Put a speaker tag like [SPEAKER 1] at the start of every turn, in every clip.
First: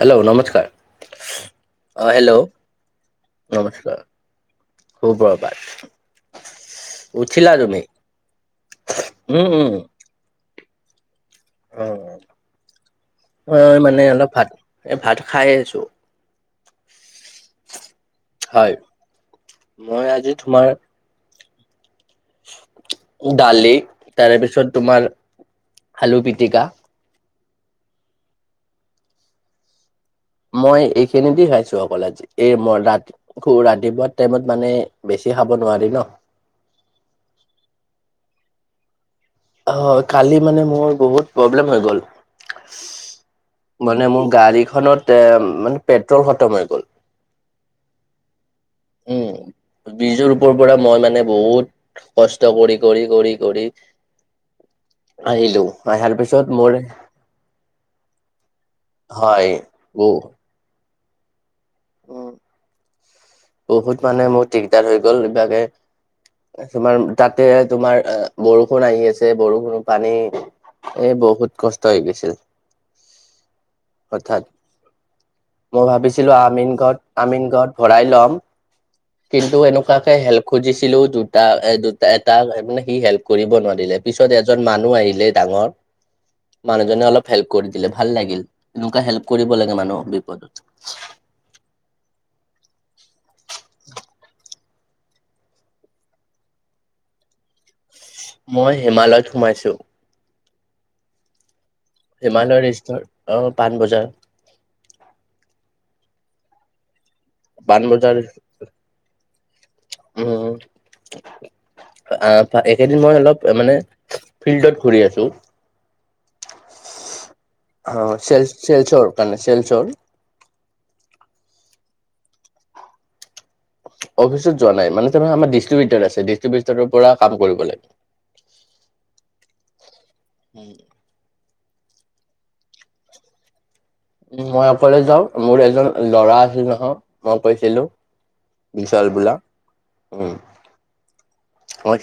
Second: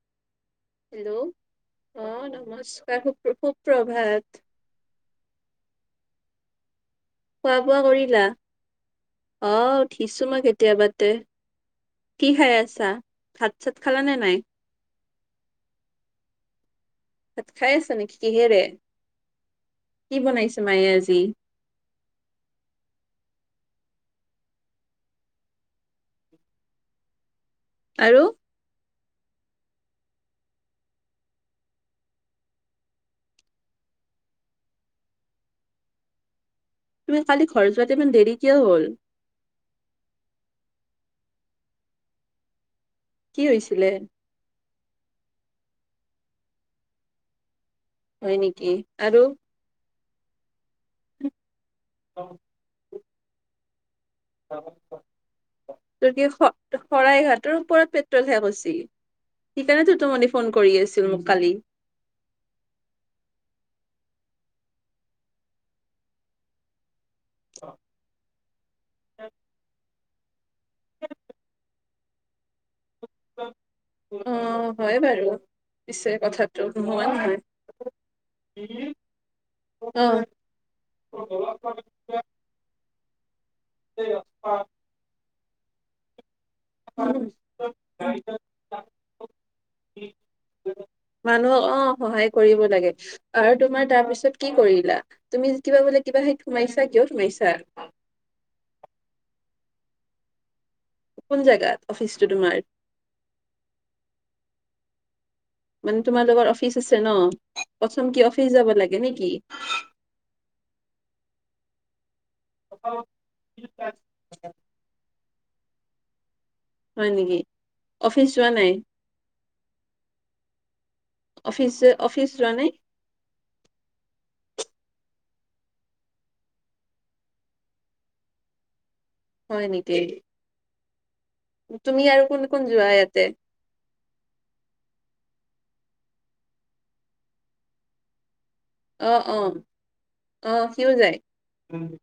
[SPEAKER 1] Hello নমস্কাৰ।
[SPEAKER 2] Hello অ' নমস্কাৰ,
[SPEAKER 1] নমস্কাৰ
[SPEAKER 2] সুপ্ৰভাত।
[SPEAKER 1] সুপ্ৰভাত। উঠিলা
[SPEAKER 2] খোৱা বোৱা
[SPEAKER 1] তুমি? উম, উম।
[SPEAKER 2] দিছোঁ মই কেতিয়াবাতে।
[SPEAKER 1] অ
[SPEAKER 2] কি খাই আছা, ভাত চাত খালানে নাই?
[SPEAKER 1] এ, ভাত খাই আছোঁ।
[SPEAKER 2] ভাত খাই আছা নেকি কিহেৰে?
[SPEAKER 1] হয় মই
[SPEAKER 2] কি
[SPEAKER 1] আজি তোমাৰ
[SPEAKER 2] বনাইছে মায়ে আজি?
[SPEAKER 1] দালি তাৰে পিছত তোমাৰ আলু পিটিকা।
[SPEAKER 2] আৰু?
[SPEAKER 1] মই এইখিনি দি খাইছোঁ অকললে। আজি এই মই ৰাত আকৌ ৰাতিপুৱা টাইমত মানে বেছি খাব নোৱাৰি ন'।
[SPEAKER 2] তুমি কালি ঘৰ যোৱাতে ইমান দেৰি কিয় হ'ল?
[SPEAKER 1] অ' কালি মানে মোৰ বহুত প্ৰব্লেম হৈ গ'ল।
[SPEAKER 2] কি হৈছিলে
[SPEAKER 1] মানে মোৰ গাড়ীখনত এ, মানে পেট্ৰল খতম হৈ গ'ল।
[SPEAKER 2] হয় নেকি আৰু?
[SPEAKER 1] ব্ৰীজৰ ওপৰ পৰা মই মানে বহুত কষ্ট কৰি কৰি কৰি কৰি আহিলো
[SPEAKER 2] ত'
[SPEAKER 1] আহাৰ
[SPEAKER 2] কি
[SPEAKER 1] পিছত মোৰ
[SPEAKER 2] শ-শৰাইঘাটৰ ওপৰত পেট টোল শেষ হৈছিল,
[SPEAKER 1] হয়
[SPEAKER 2] সেইকাৰণে
[SPEAKER 1] ব
[SPEAKER 2] তোৰ তো মানে ফোন কৰি আছিল মোক কালি। [inaudible]
[SPEAKER 1] বহুত মানে মোৰ দিগদাৰ হৈ গ'ল। কিবাকে তোমাৰ তাতে তোমাৰ বৰষুণ আহি আছে বৰষুণ পানী এ, বহুত কষ্ট হৈ গৈছিল। হঠাৎ
[SPEAKER 2] অ' হয় বাৰু
[SPEAKER 1] মই
[SPEAKER 2] পিছে
[SPEAKER 1] ভাবিছিলো
[SPEAKER 2] কথাটো।
[SPEAKER 1] আমিন
[SPEAKER 2] নোহোৱা নহয়
[SPEAKER 1] আমিন গাঁৱত ভৰাই ল'ম। কিন্তু এনেকুৱাকে হেল্প খুজিছিলোঁ দুটা এ, দু এটা মানে সি হেল্প কৰিব নোৱাৰিলে পিছত এজন মানুহ আহিলে ডাঙৰ। মানুহজনে
[SPEAKER 2] অ
[SPEAKER 1] অলপ হেল্প কৰি দিলে ভাল লাগিল, এনেকুৱা হেল্প কৰিব লাগে মানুহক বিপদত।
[SPEAKER 2] মানুহক অ' সহায় কৰিব লাগে। আৰু তোমাৰ তাৰ পিছত কি কৰিলা? তুমি কিবা বোলে কিবা হেইত সোমাইছা, কিহত সোমাইছা?
[SPEAKER 1] মই হিমালয়ত সোমাইছোঁ।
[SPEAKER 2] কোন জেগাত? অফিচটো তোমাৰ
[SPEAKER 1] হিমালয়ৰ ষ্ট অ পাণবজাৰ
[SPEAKER 2] মানে তোমালোকৰ অফিচ আছে ন প্ৰথম
[SPEAKER 1] পাণবজাৰ
[SPEAKER 2] কি অফিচ যাব লাগে। নেকি
[SPEAKER 1] উম আহ এইকেইদিন মই অলপ মানে ফিল্ডত ঘূৰি আছো।
[SPEAKER 2] হয় নেকি
[SPEAKER 1] অ
[SPEAKER 2] অফিচ যোৱা
[SPEAKER 1] চেল
[SPEAKER 2] নাই
[SPEAKER 1] চেলচৰ কাৰনে চেলচৰ
[SPEAKER 2] অফিচ অফিচ যোৱা নাই।
[SPEAKER 1] অফিচত যোৱা নাই মানে ত আমাৰ ডিষ্টিবিওতাৰ আছে ডিষ্ট্ৰিবটাৰৰ পৰা কাম কৰিব লাগে।
[SPEAKER 2] হয় নেকি।
[SPEAKER 1] উম
[SPEAKER 2] তুমি আৰু কোন কোন যোৱা ইয়াতে-
[SPEAKER 1] উ মই অকলে যাও মোৰ এজন লৰা আছিল নহয় মই কৈছিলো- বিশাল
[SPEAKER 2] অ অ
[SPEAKER 1] বোলা- উম
[SPEAKER 2] অ সিউ যায়-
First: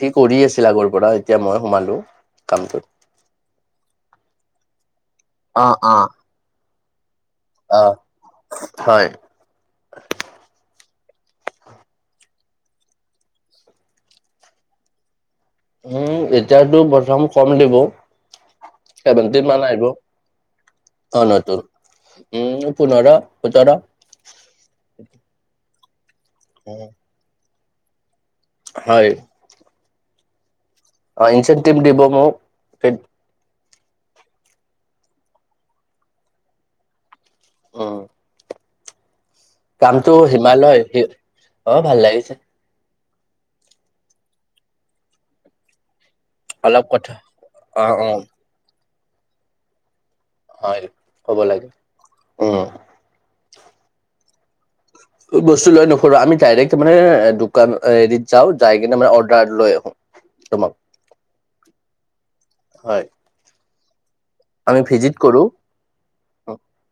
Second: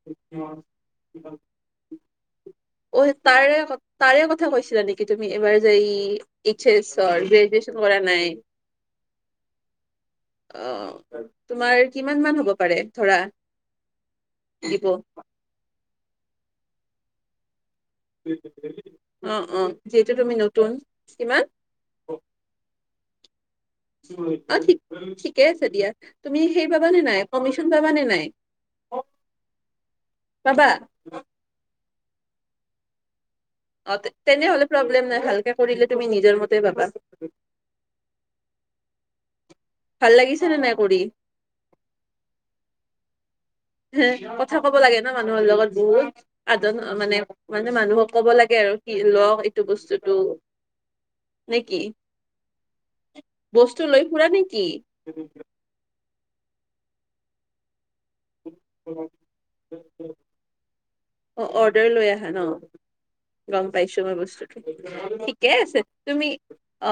[SPEAKER 1] সি কৰি আছিল আগৰ পৰা এতিয়া মই সোমালো কামটোত
[SPEAKER 2] তাৰে ক- তাৰে কথা কৈছিলা নেকি- কি তুমি এবাৰ
[SPEAKER 1] অ
[SPEAKER 2] যাই
[SPEAKER 1] অ
[SPEAKER 2] এছ এ চৰ গ্ৰেজচন
[SPEAKER 1] অ
[SPEAKER 2] কৰা নাই-
[SPEAKER 1] হয়
[SPEAKER 2] অ- তোমাৰ কিমান মান হ'ব পাৰে ধৰা দ্বীপ
[SPEAKER 1] উম এতিয়াতো প্ৰথম কম দিব-
[SPEAKER 2] অ
[SPEAKER 1] চেভেনটিন মান
[SPEAKER 2] অ
[SPEAKER 1] আহিব
[SPEAKER 2] যিহেতু তুমি নতুন
[SPEAKER 1] অ'
[SPEAKER 2] কিমান-
[SPEAKER 1] নতুন। উম পোন্ধৰ সোতৰ
[SPEAKER 2] অ ঠিকে আছে দিয়া তুমি সেই
[SPEAKER 1] উম,
[SPEAKER 2] পাবা নে নাই কমিশন পাবা নে নাই-
[SPEAKER 1] হয়-
[SPEAKER 2] পাবা
[SPEAKER 1] ইনচেণ্টিভ ডিব মোক
[SPEAKER 2] অ তেনেহলে প্ৰব্লেম নাই ভালকে কৰিলে তুমি নিজৰ মতে পাবা-
[SPEAKER 1] অ-
[SPEAKER 2] ভাল
[SPEAKER 1] কামটো
[SPEAKER 2] লাগিছে নে নাই
[SPEAKER 1] হিমালয়
[SPEAKER 2] কৰি
[SPEAKER 1] অ ভাল লাগিছে-
[SPEAKER 2] হ কথা ক'ব লাগে ন মানুহৰ লগত বহুত আদন
[SPEAKER 1] অলপ কথা
[SPEAKER 2] মানে মানে
[SPEAKER 1] অ'
[SPEAKER 2] মানুহক
[SPEAKER 1] অ'
[SPEAKER 2] কব লাগে- কি আৰু কি লও এইটো বস্তুতটো-
[SPEAKER 1] হয় ক'ব লাগে উম
[SPEAKER 2] বস্তু লৈ ফুৰা নেকি-
[SPEAKER 1] বস্তু লৈ নুফুৰোঁ আমি ডাইৰেক্ট মানে দোকান হেৰিত যাও- যাই কিনে মানে অৰ্ডাৰ লৈ আহো তোমাক-
[SPEAKER 2] অ অৰ্ডাৰ লৈ আহা ন-
[SPEAKER 1] হয়
[SPEAKER 2] গম পাইছোঁ ময় বস্তুটো
[SPEAKER 1] আমি ভিজিট কৰো
[SPEAKER 2] ঠিকে আছে তুমি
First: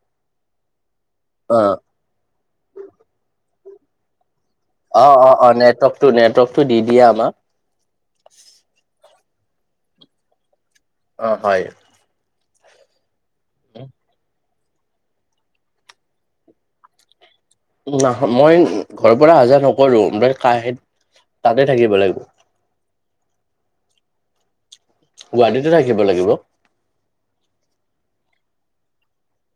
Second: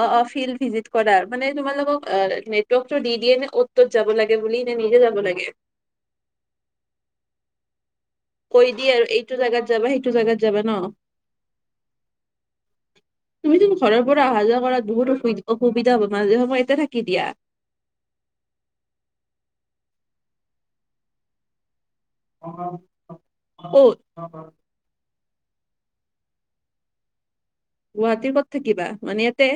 [SPEAKER 2] অ অ ফিল্ড ভিজিট কৰা- মানে
[SPEAKER 1] অ'
[SPEAKER 2] তোমালোকক অ নেটৱৰ্ক টো দি দিয়ে নে অ'ত ত'ত যাব লাগে বুলি- নে নিজে
[SPEAKER 1] অ
[SPEAKER 2] যাব
[SPEAKER 1] অ
[SPEAKER 2] লাগে
[SPEAKER 1] অ নেটৱৰ্ক টো নেটৱৰ্ক টো দি দিয়ে আমাক-
[SPEAKER 2] কৈ দি আৰু এইটো জাগাত যাবা সেইটো জাগাত যাবা ন-
[SPEAKER 1] অ হয়-
[SPEAKER 2] তুমি যোন ঘৰৰ পৰা অহা যোৱা কৰাত বহুত অসুবিধা হব মাজে সময় ইয়াতে থাকি দিয়া-
[SPEAKER 1] নয় মই ঘৰৰ পৰা আহাঁ যোৱা নকৰো ব কহত তাতে থাকিব লাগিব-
[SPEAKER 2] কত
[SPEAKER 1] ৱাৰডীতে থাকিব লাগিব?
[SPEAKER 2] গুৱাহাটীৰ ক'ত থাকিবা, মানে ইয়াতে?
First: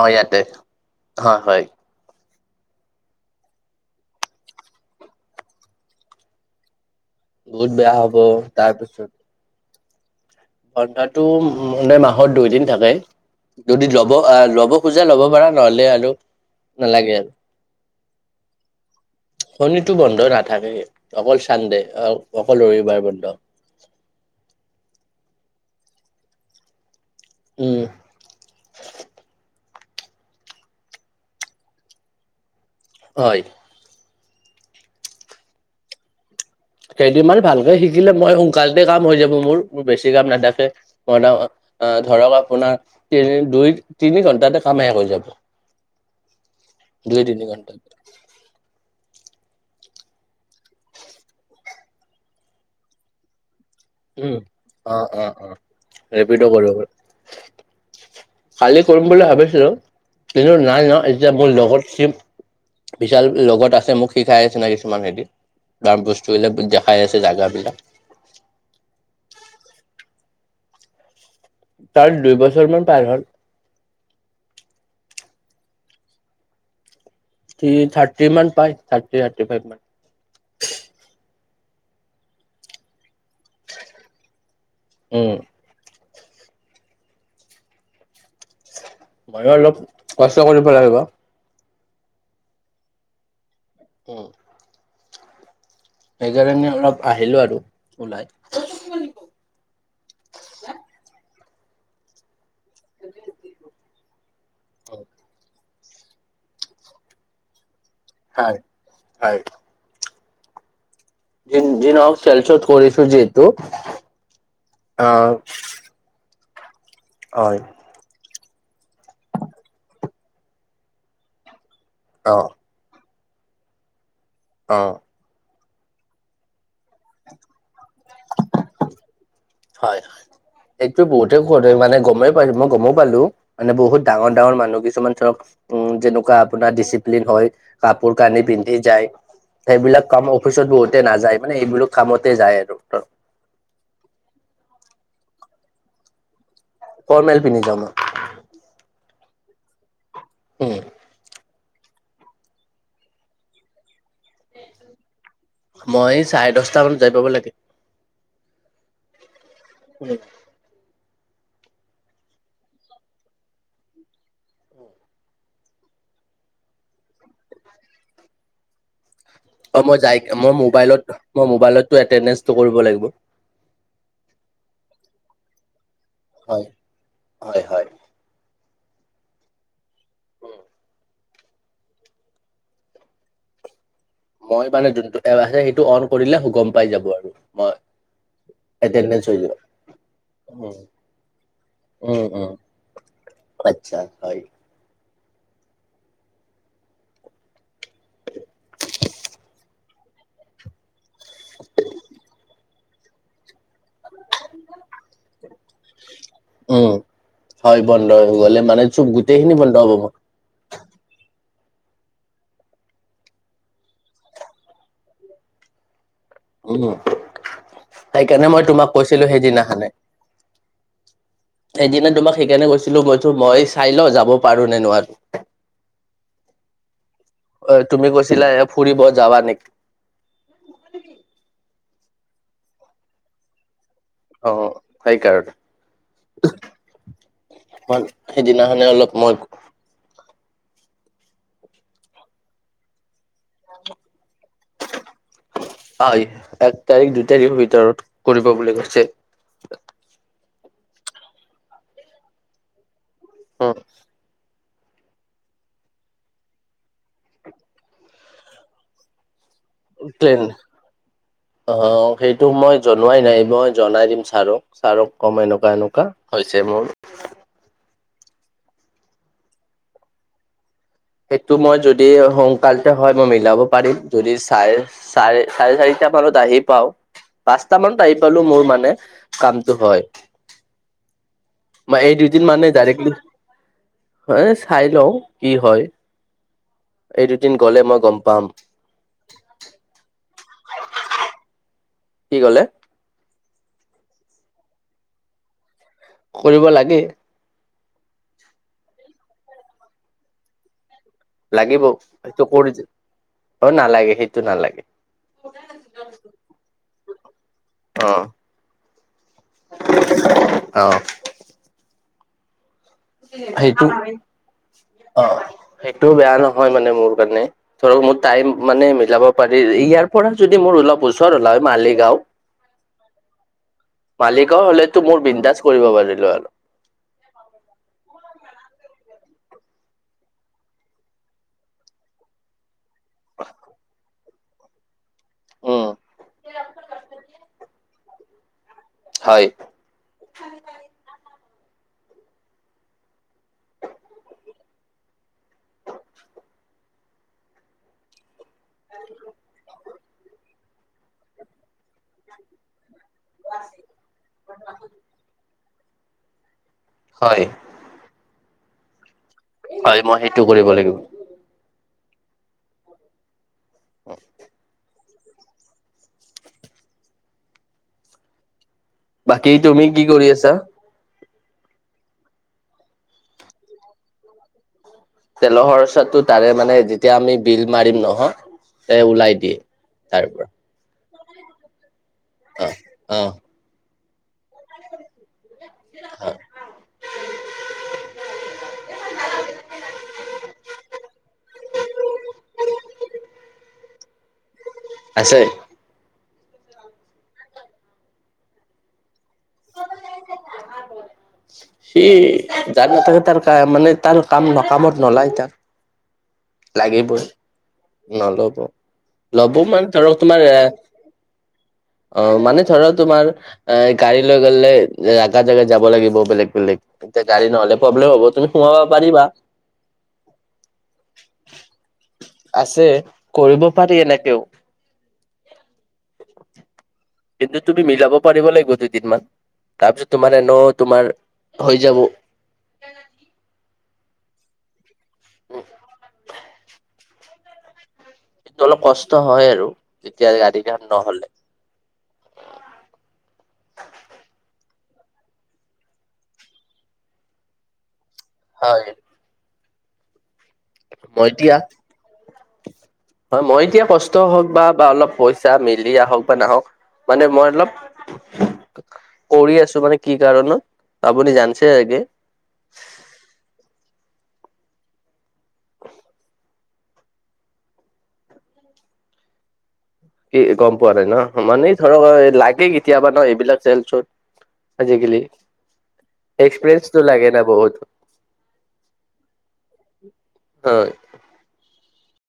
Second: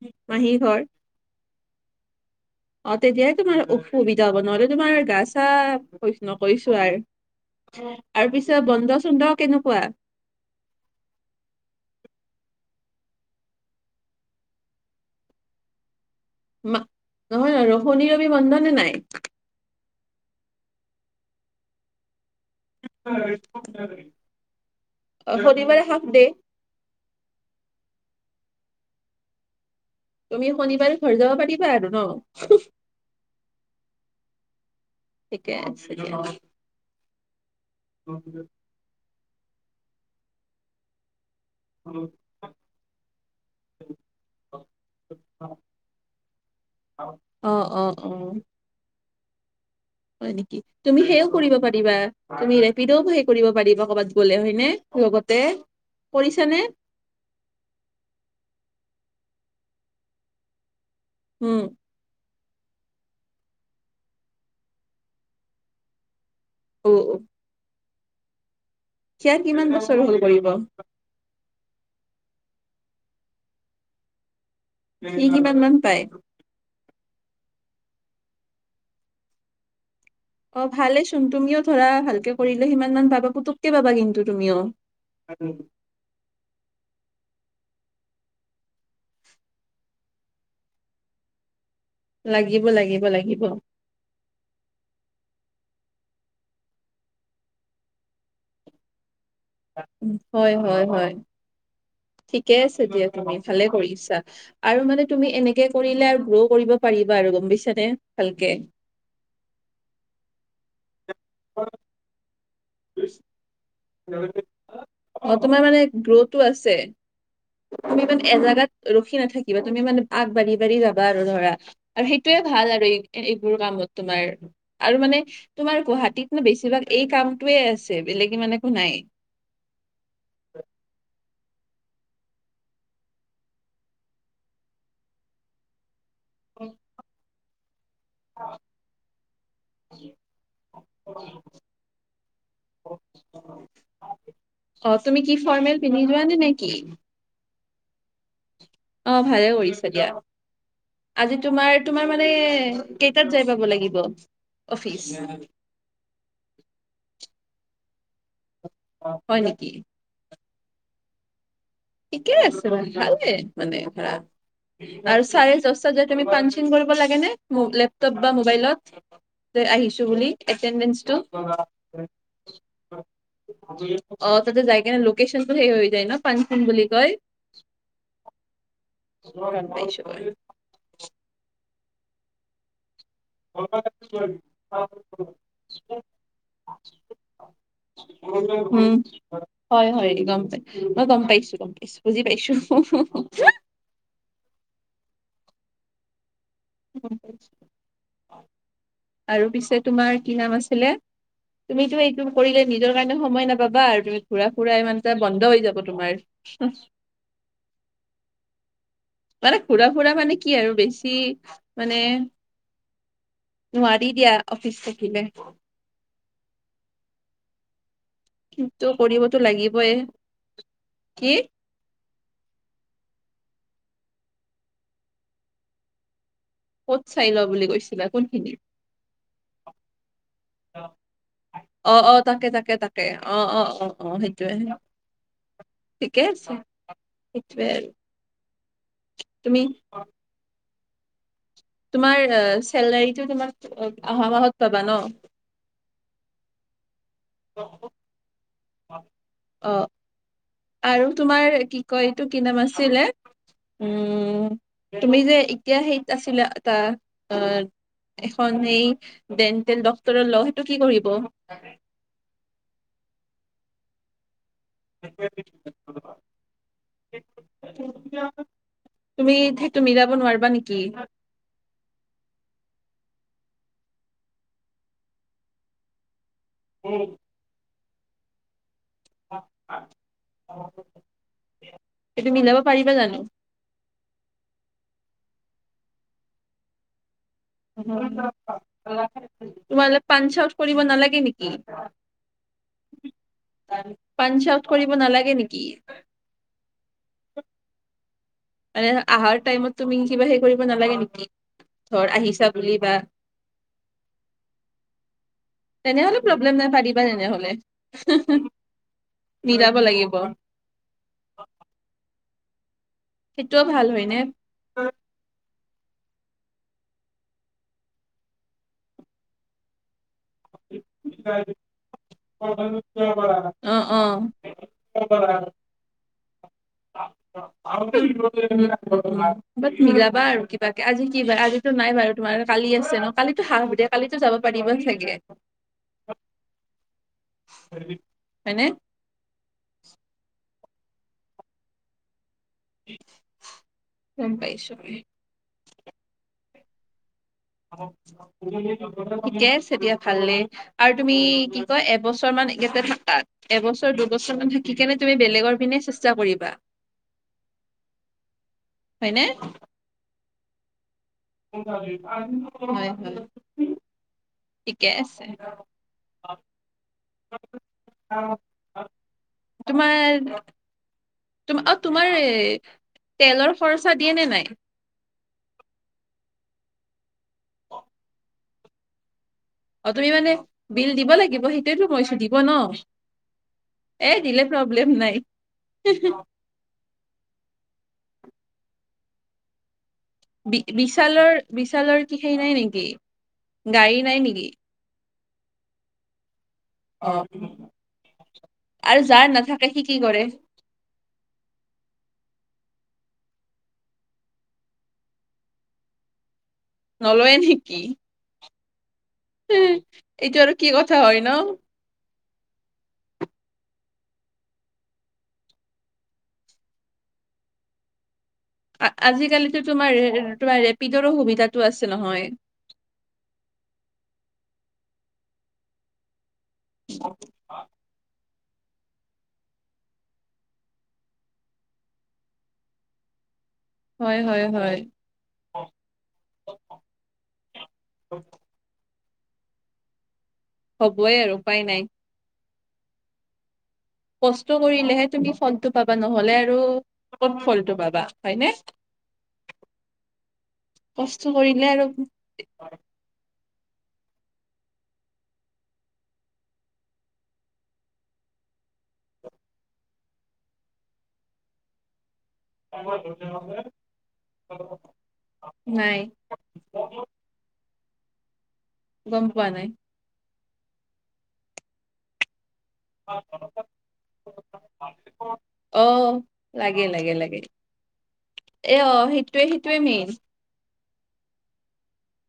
[SPEAKER 1] অ', ইয়াতে
[SPEAKER 2] মাহী ঘৰ
[SPEAKER 1] হয়, হয়।
[SPEAKER 2] অ', তেতিয়াহে তোমাৰ অসুবিধা হ'ব, নহ'লে তোমাৰ গা-চা নকৈছোঁ আৰু।
[SPEAKER 1] বহুত বেয়া হ'ব
[SPEAKER 2] আৰ পিছে বন্দ-চন্দ কেনেকুৱা?
[SPEAKER 1] ঘন্ধাটো উম, এনে মাহৰ দুই দিন থাকে। যদি [unintelligible] ল'ব খোজা ল'ব পাৰা নহ'লে আৰু
[SPEAKER 2] [inaudible] নহয় আৰু শনি-ৰবি বন্ধ নে নাই?
[SPEAKER 1] শনিতো বন্ধ নাথাকে, অকল চানডে অ-অকল ৰবিবাৰ বন্ধ।
[SPEAKER 2] [unintelligible] শনিবাৰে হাফ ডে?
[SPEAKER 1] উম।
[SPEAKER 2] তুমি এই শনিবাৰে ঘৰ যাব পাৰিবা আৰু ন?
[SPEAKER 1] হয়।
[SPEAKER 2] ঠিকে আছে [inaudible]
[SPEAKER 1] কেইদিনমান ভালকে শিকিলে মই সোনকাল ততে কাম হৈ যাব মোৰ, মোৰ বেছি কাম নাথাকে, [unintelligible] ধৰক আপোনাৰ তিনিৰ দুই-তিনি ঘন্টাতে কাম শেষ হয় যাব দুই-তিনি
[SPEAKER 2] অ', অ', অ'। হয় নেকি, তুমি সেও কৰিব পাৰিবা তুমি [unintelligible] কৰিব পাৰিবা কৰ'বাত
[SPEAKER 1] উম
[SPEAKER 2] গ'লে হয়নে
[SPEAKER 1] অ অ
[SPEAKER 2] লগতে
[SPEAKER 1] অ ৰেপিড'
[SPEAKER 2] কৰিছানে?
[SPEAKER 1] কৰিব পাৰ কালি কৰিম বুলি ভাবিছিলোঁ, কিন্তু নাই ন এতিয়া মোৰ
[SPEAKER 2] উম,
[SPEAKER 1] লগত চিম। বিশাল লগত আছে, মোক শিকাই আছে ন কিছুমান হেৰিত [unintelligible] বস্তুবিলাক
[SPEAKER 2] অ',
[SPEAKER 1] দেখাই আছে জাগা বিলাক।
[SPEAKER 2] সেয়া কিমান বছৰ হ'ল পৰিব?
[SPEAKER 1] তাৰ দুই বছৰ মান পাৰ হ'ল।
[SPEAKER 2] সি কিমান মান পায়?
[SPEAKER 1] সি থাৰ্টি মান পায় থাৰ্টি-থাৰ্টিফাইভ মান।
[SPEAKER 2] অ', ভালেচোন তুমিও ধৰা ভালকে কৰিলে সিমান মান পাবা, পুতুককে পাবা কিন্তু তুমিও।
[SPEAKER 1] উম। মইঅ অলপ কষ্ট কৰিব লাগিব।
[SPEAKER 2] লাগিব, লাগিব, লাগিব।
[SPEAKER 1] অ'। সেইকাৰণে অলপ আহিলোঁ আৰু ওলাই।
[SPEAKER 2] [unintelligible] হয়, হয়, হয়। ঠিকে আছে দিয়া তুমি ভালে কৰিছা আৰু মানে তুমি এনে [unintelligible] কৰিলে আৰু গ্ৰ' কৰিব পাৰিবা আৰু গম পাইছানে? ভালকে।
[SPEAKER 1] হয়, হয়। যি, যি নহওঁক চেলছত কৰিছো যিহেতু
[SPEAKER 2] [unintelligible]
[SPEAKER 1] আহ
[SPEAKER 2] অ', তোমাৰ মানে গ্ৰ'টো আছে?
[SPEAKER 1] হয়।
[SPEAKER 2] তুমি মানে এজাগাত ৰখি নাথাকিবা, তুমি মানে আগবাঢ়ি বাঢ়ি যাবা আৰু ধৰা আৰ
[SPEAKER 1] অ
[SPEAKER 2] সেইটোয়ে ভাল আৰু এই এইবোৰ কামত তোমাৰ
[SPEAKER 1] অ
[SPEAKER 2] আৰু মানে তোমাৰ গুৱাহাটীত নো বেছিভাগ এই কামটোৱে আছে, বেলেগ ইমান একো নাই।
[SPEAKER 1] হয়, এইটো বহুতে কৰে মানে গমে পাই, মই গম পালোঁ। মানে বহুত ডাঙৰ, ডাঙৰ মানুহ কিছুমান ধৰক যেনেকুৱা আপোনাৰ ডিচিপ্লিন হয় কাপোৰ কানি পিন্ধি যায় সেইবিলাক কাম অফিচত বহুতে নাযায় মানে এইবিলাক কামতে যায় আৰু
[SPEAKER 2] অ', তুমি কি ফৰ্মেল পিন্ধি যোৱানে নে কি
[SPEAKER 1] ফৰ্মেল পিন্ধি যাও মই।
[SPEAKER 2] অ', ভালে কৰিছে দিয়া
[SPEAKER 1] উম
[SPEAKER 2] আজি তোমাৰ, তোমাৰ মানে কেইটাত যাই পাব লাগিব অফিচ।
[SPEAKER 1] মই চাৰে দচটা মানত যাই পাব লাগে
[SPEAKER 2] অ', হয় নেকি
[SPEAKER 1] উম।
[SPEAKER 2] ঠিকে আছে বাৰু ভাল দে মানে ভাল আৰু চাৰে দচটাত তুমি পাণ চিন কৰিব লাগে নে লেপটপ বা মোবাইলত আহি
[SPEAKER 1] অ', মই
[SPEAKER 2] আহিছো
[SPEAKER 1] যাই
[SPEAKER 2] বুলি
[SPEAKER 1] মই মবাইলত,
[SPEAKER 2] এটেনডেঞ্চটো
[SPEAKER 1] মই মবাইলতো এটেডেনচটো কৰিব লাগিব
[SPEAKER 2] অ', তাতে যায় কিনে লোকেচনটো সেই হৈ যায় ন পানপুন
[SPEAKER 1] হয়
[SPEAKER 2] বুলি কয়
[SPEAKER 1] হয়, হয়।
[SPEAKER 2] গছ [unintelligible]
[SPEAKER 1] মই মানে যোনটো এপ আছে সেইটো অন কৰিলে গ'ম পাই যাব আৰু মই
[SPEAKER 2] উম।
[SPEAKER 1] এটেনডেঞ্চ হৈ যাব
[SPEAKER 2] হয়, হয় গম পাই
[SPEAKER 1] উম
[SPEAKER 2] মই গম পাইছোঁ বুজি
[SPEAKER 1] উম উম
[SPEAKER 2] পাইছোঁ।
[SPEAKER 1] আচ্ছা হয়।
[SPEAKER 2] আৰু পিছে তোমাৰ কি নাম আছিলে? তুমিতো এইটো কৰিলে নিজৰ কাৰণেও সময় নাপাবা আৰু তুমি ঘুৰা ফুৰা ইমান কে বন্ধ হৈ যাব তোমাৰ।
[SPEAKER 1] উম হয় বন্ধ হৈ গ'লে মানে চুব
[SPEAKER 2] মানে ঘুৰা ফুৰা মানে কি আৰু বেছি মানে নোৱাৰি দিয়া অফিচ থাকিলে।
[SPEAKER 1] উম, উম। সেইকাৰণে মই
[SPEAKER 2] কিন্তু
[SPEAKER 1] তোমাক কৈছিলোঁ
[SPEAKER 2] কৰিবতো
[SPEAKER 1] সেইদিনাখনে
[SPEAKER 2] লাগিবই কি
[SPEAKER 1] সেই দিনা তোমাক সেইকাৰণে কৈছিলোঁ মইতো মই চাই লওঁ যাব পাৰো নে নোৱাৰো।
[SPEAKER 2] ক'ত চাই লওঁ।
[SPEAKER 1] অ', তুমি কৈছিলা ফুৰিব যাবা নেকি
[SPEAKER 2] অ', অ', তাকে, তাকে, তাকে, অ', অ', অ'। সেইটোয়ে
[SPEAKER 1] অ', সেইকাৰণে।
[SPEAKER 2] ঠিকে আছে সেইটোয়ে আৰু
[SPEAKER 1] মই সেইদিনাখনে অলপ মই
[SPEAKER 2] [inaudible] তোমাৰ চেলাৰীটো তোমাক আহা মাহত পাবা ন।
[SPEAKER 1] হয় এক তাৰিখ দুই তাৰিখ ভিতৰত কৰিব বুলি কৈছে।
[SPEAKER 2] অ'। আৰু তোমাৰ কি কয় এইটো কি নাম আছিলে উম। তুমি যে এতিয়া সেইত আছিলা এটা অ', আ এখন সেই ডেণ্টেল ডক্টোৰৰ ল
[SPEAKER 1] প্লেন
[SPEAKER 2] সেইটো কি কৰিব।
[SPEAKER 1] অ সেইটো মই জনোৱাই নাই মই জনাই দিম ছাৰোক। ছাৰক ক'ম এনেকুৱা, এনেকুৱা হৈছে মোৰ।
[SPEAKER 2] তুমি সেটো মিলাব নোৱাৰিবা নেকি।
[SPEAKER 1] সেইটো মই যদি সোনকালতে হয় মই মিলাব পাৰিম যদি চাইচ চাৰে চাৰে চাৰিটা মানত আহিম পাও পাঁচটা মানত আহি পালো মোৰ মানে কামটো হয়
[SPEAKER 2] অ
[SPEAKER 1] মই এই দুদিন মানে ডাইৰেক্টলি হ চাই লওঁ কি হয় এই দুদিন গল
[SPEAKER 2] তোমালে পান চাউড কৰিব নালাগে নেকি
[SPEAKER 1] কি ক'লে
[SPEAKER 2] পান চাউট কৰিব নালাগে নেকি
[SPEAKER 1] কৰিব লাগে
[SPEAKER 2] মানে আহাৰ টাইমত তুমি কিবা হেৰি কৰিব নালাগে নেকি
[SPEAKER 1] লাগিব
[SPEAKER 2] ধৰ আহিছা
[SPEAKER 1] সেইটো কৰি
[SPEAKER 2] বুলি
[SPEAKER 1] দে
[SPEAKER 2] বা
[SPEAKER 1] অ নালাগে সেইটো নালাগে
[SPEAKER 2] তেনেহলে প্ৰব্লেম নাই পাৰিবা তেনেহলে
[SPEAKER 1] অ
[SPEAKER 2] হে হে মিলাব লাগিব
[SPEAKER 1] অ
[SPEAKER 2] সেইটোও ভাল
[SPEAKER 1] সেইটো
[SPEAKER 2] হয়নে
[SPEAKER 1] অ সেইটো বেয়া নহয় মানে মোৰ কাৰণে ধৰক মোৰ টাইম মানে মিলাব পাৰি ইয়াৰ পৰা যদি মোৰ অলপ ওচৰ
[SPEAKER 2] [unintelligible]
[SPEAKER 1] ওলাই মালিগাঁও
[SPEAKER 2] অ অ [unintelligible]
[SPEAKER 1] মালিকৰ হলেতো মোৰ বিন্দাজ কৰিব পাৰিলো আৰু
[SPEAKER 2] [unintelligible] বাত মিলাবা আৰু কিবাকে আজি কি বাৰ আজি তো নাই বাৰু তোমাৰ কালি আছে ন কালিতো সা বিদায় কালিতো যাব পাৰিবা চাগে
[SPEAKER 1] উম
[SPEAKER 2] হয়নে
[SPEAKER 1] হয় [unintelligible]
[SPEAKER 2] গম পাইছো ঠিকে আছে দিয়া ভালে আৰু তুমি কি এবছৰ মান ইয়াতে থাকা এবছৰ দুবছৰ মান থাকি কেনে তুমি বেলেগৰ পিনে চেষ্টা কৰিবা
[SPEAKER 1] হয়
[SPEAKER 2] হয়নে
[SPEAKER 1] হয় মই সেইটো কৰিব লাগিব
[SPEAKER 2] হয় হয় ঠিকে আছে [inaudible]
[SPEAKER 1] বাকী তুমি কি কৰি আছা
[SPEAKER 2] তোমাৰ অ তোমাৰ তেলৰ খৰচা দিয়ে নে নাই
[SPEAKER 1] তেলৰ খৰচাটো তাৰে মানে যেতিয়া আমি বিল মাৰিম নহয় ওলাই দিয়ে
[SPEAKER 2] অ তুমি
[SPEAKER 1] তাৰ
[SPEAKER 2] মানে
[SPEAKER 1] পৰা
[SPEAKER 2] বিল দিব লাগিব সেইটয়েতো কইছো দিব ন
[SPEAKER 1] অ অ
[SPEAKER 2] এ দিলে প্ৰব্লেম নাই হি হি বি বিশালৰ বিশালৰ কি হেৰি নাই নেকি গাড়ী নাই নেকি
[SPEAKER 1] আছে
[SPEAKER 2] অ' আৰু যাৰ নাথাকে সি কি কৰে
[SPEAKER 1] [unintelligible] সি যান নাথাকে তাৰ কা মানে তাৰ কাম না কামত নোলায় তাক
[SPEAKER 2] নলয়ে নেকি
[SPEAKER 1] নল'ব ল'ব মানে ধৰক
[SPEAKER 2] এইটো
[SPEAKER 1] তোমাৰ
[SPEAKER 2] আৰু
[SPEAKER 1] এ
[SPEAKER 2] কি কথা হয় ন
[SPEAKER 1] অ' মানে ধৰা তোমাৰ এ গাড়ী লৈ গ'লে, আগৰ জেগাত যাব লাগিব বেলেগ বেলেগ এতিয়া গাড়ী নহ'লে প্ৰব্লেম হ'বটো।
[SPEAKER 2] আজিকালিতো তোমাৰ, তোমাৰ ৰেপিডৰো সুবিধাটো আছে নহয়
[SPEAKER 1] আছে, কৰিব পাৰি এনেকেও। কিন্তু তুমি মিলাব পাৰিব লাগিব দুদিনমান, তাৰপিছত তোমাৰ এনেও তোমাৰ হৈ যাব।
[SPEAKER 2] হয় হয় হয়।
[SPEAKER 1] উম্। অলপ কষ্ট হয় আৰু তেতিয়া গাড়ী
[SPEAKER 2] হ'বই আৰু উপায় নাই। কষ্ট কৰিলেহে তুমি ফলটো পাবা, নহ'লে আৰু ক'ত ফলটো পাবা। হয়নে,
[SPEAKER 1] হয় মই
[SPEAKER 2] কষ্ট
[SPEAKER 1] এতিয়া
[SPEAKER 2] কৰিলে আৰু
[SPEAKER 1] হয়, মই এতিয়া কষ্ট হওঁক বা, বা অলপ পইচা মিলি আহক বা নাহক মানে মই অলপ
[SPEAKER 2] [inaudible]
[SPEAKER 1] কৰি আছোঁ, মানে কি কাৰণত আপুনি জানিছে ছাগে।
[SPEAKER 2] নাই। গম পোৱা নাই।
[SPEAKER 1] কি গম পোৱা নাই ন! মানে ধৰক লাগে কেতিয়াবা ন এইবিলাক টেনচন। আজিকালি,
[SPEAKER 2] অ
[SPEAKER 1] এক্সপ্ৰেন্ঞ্চটো লাগে ন বহুত।
[SPEAKER 2] এ অ', সেইটোৱে মেইন।
[SPEAKER 1] হয়।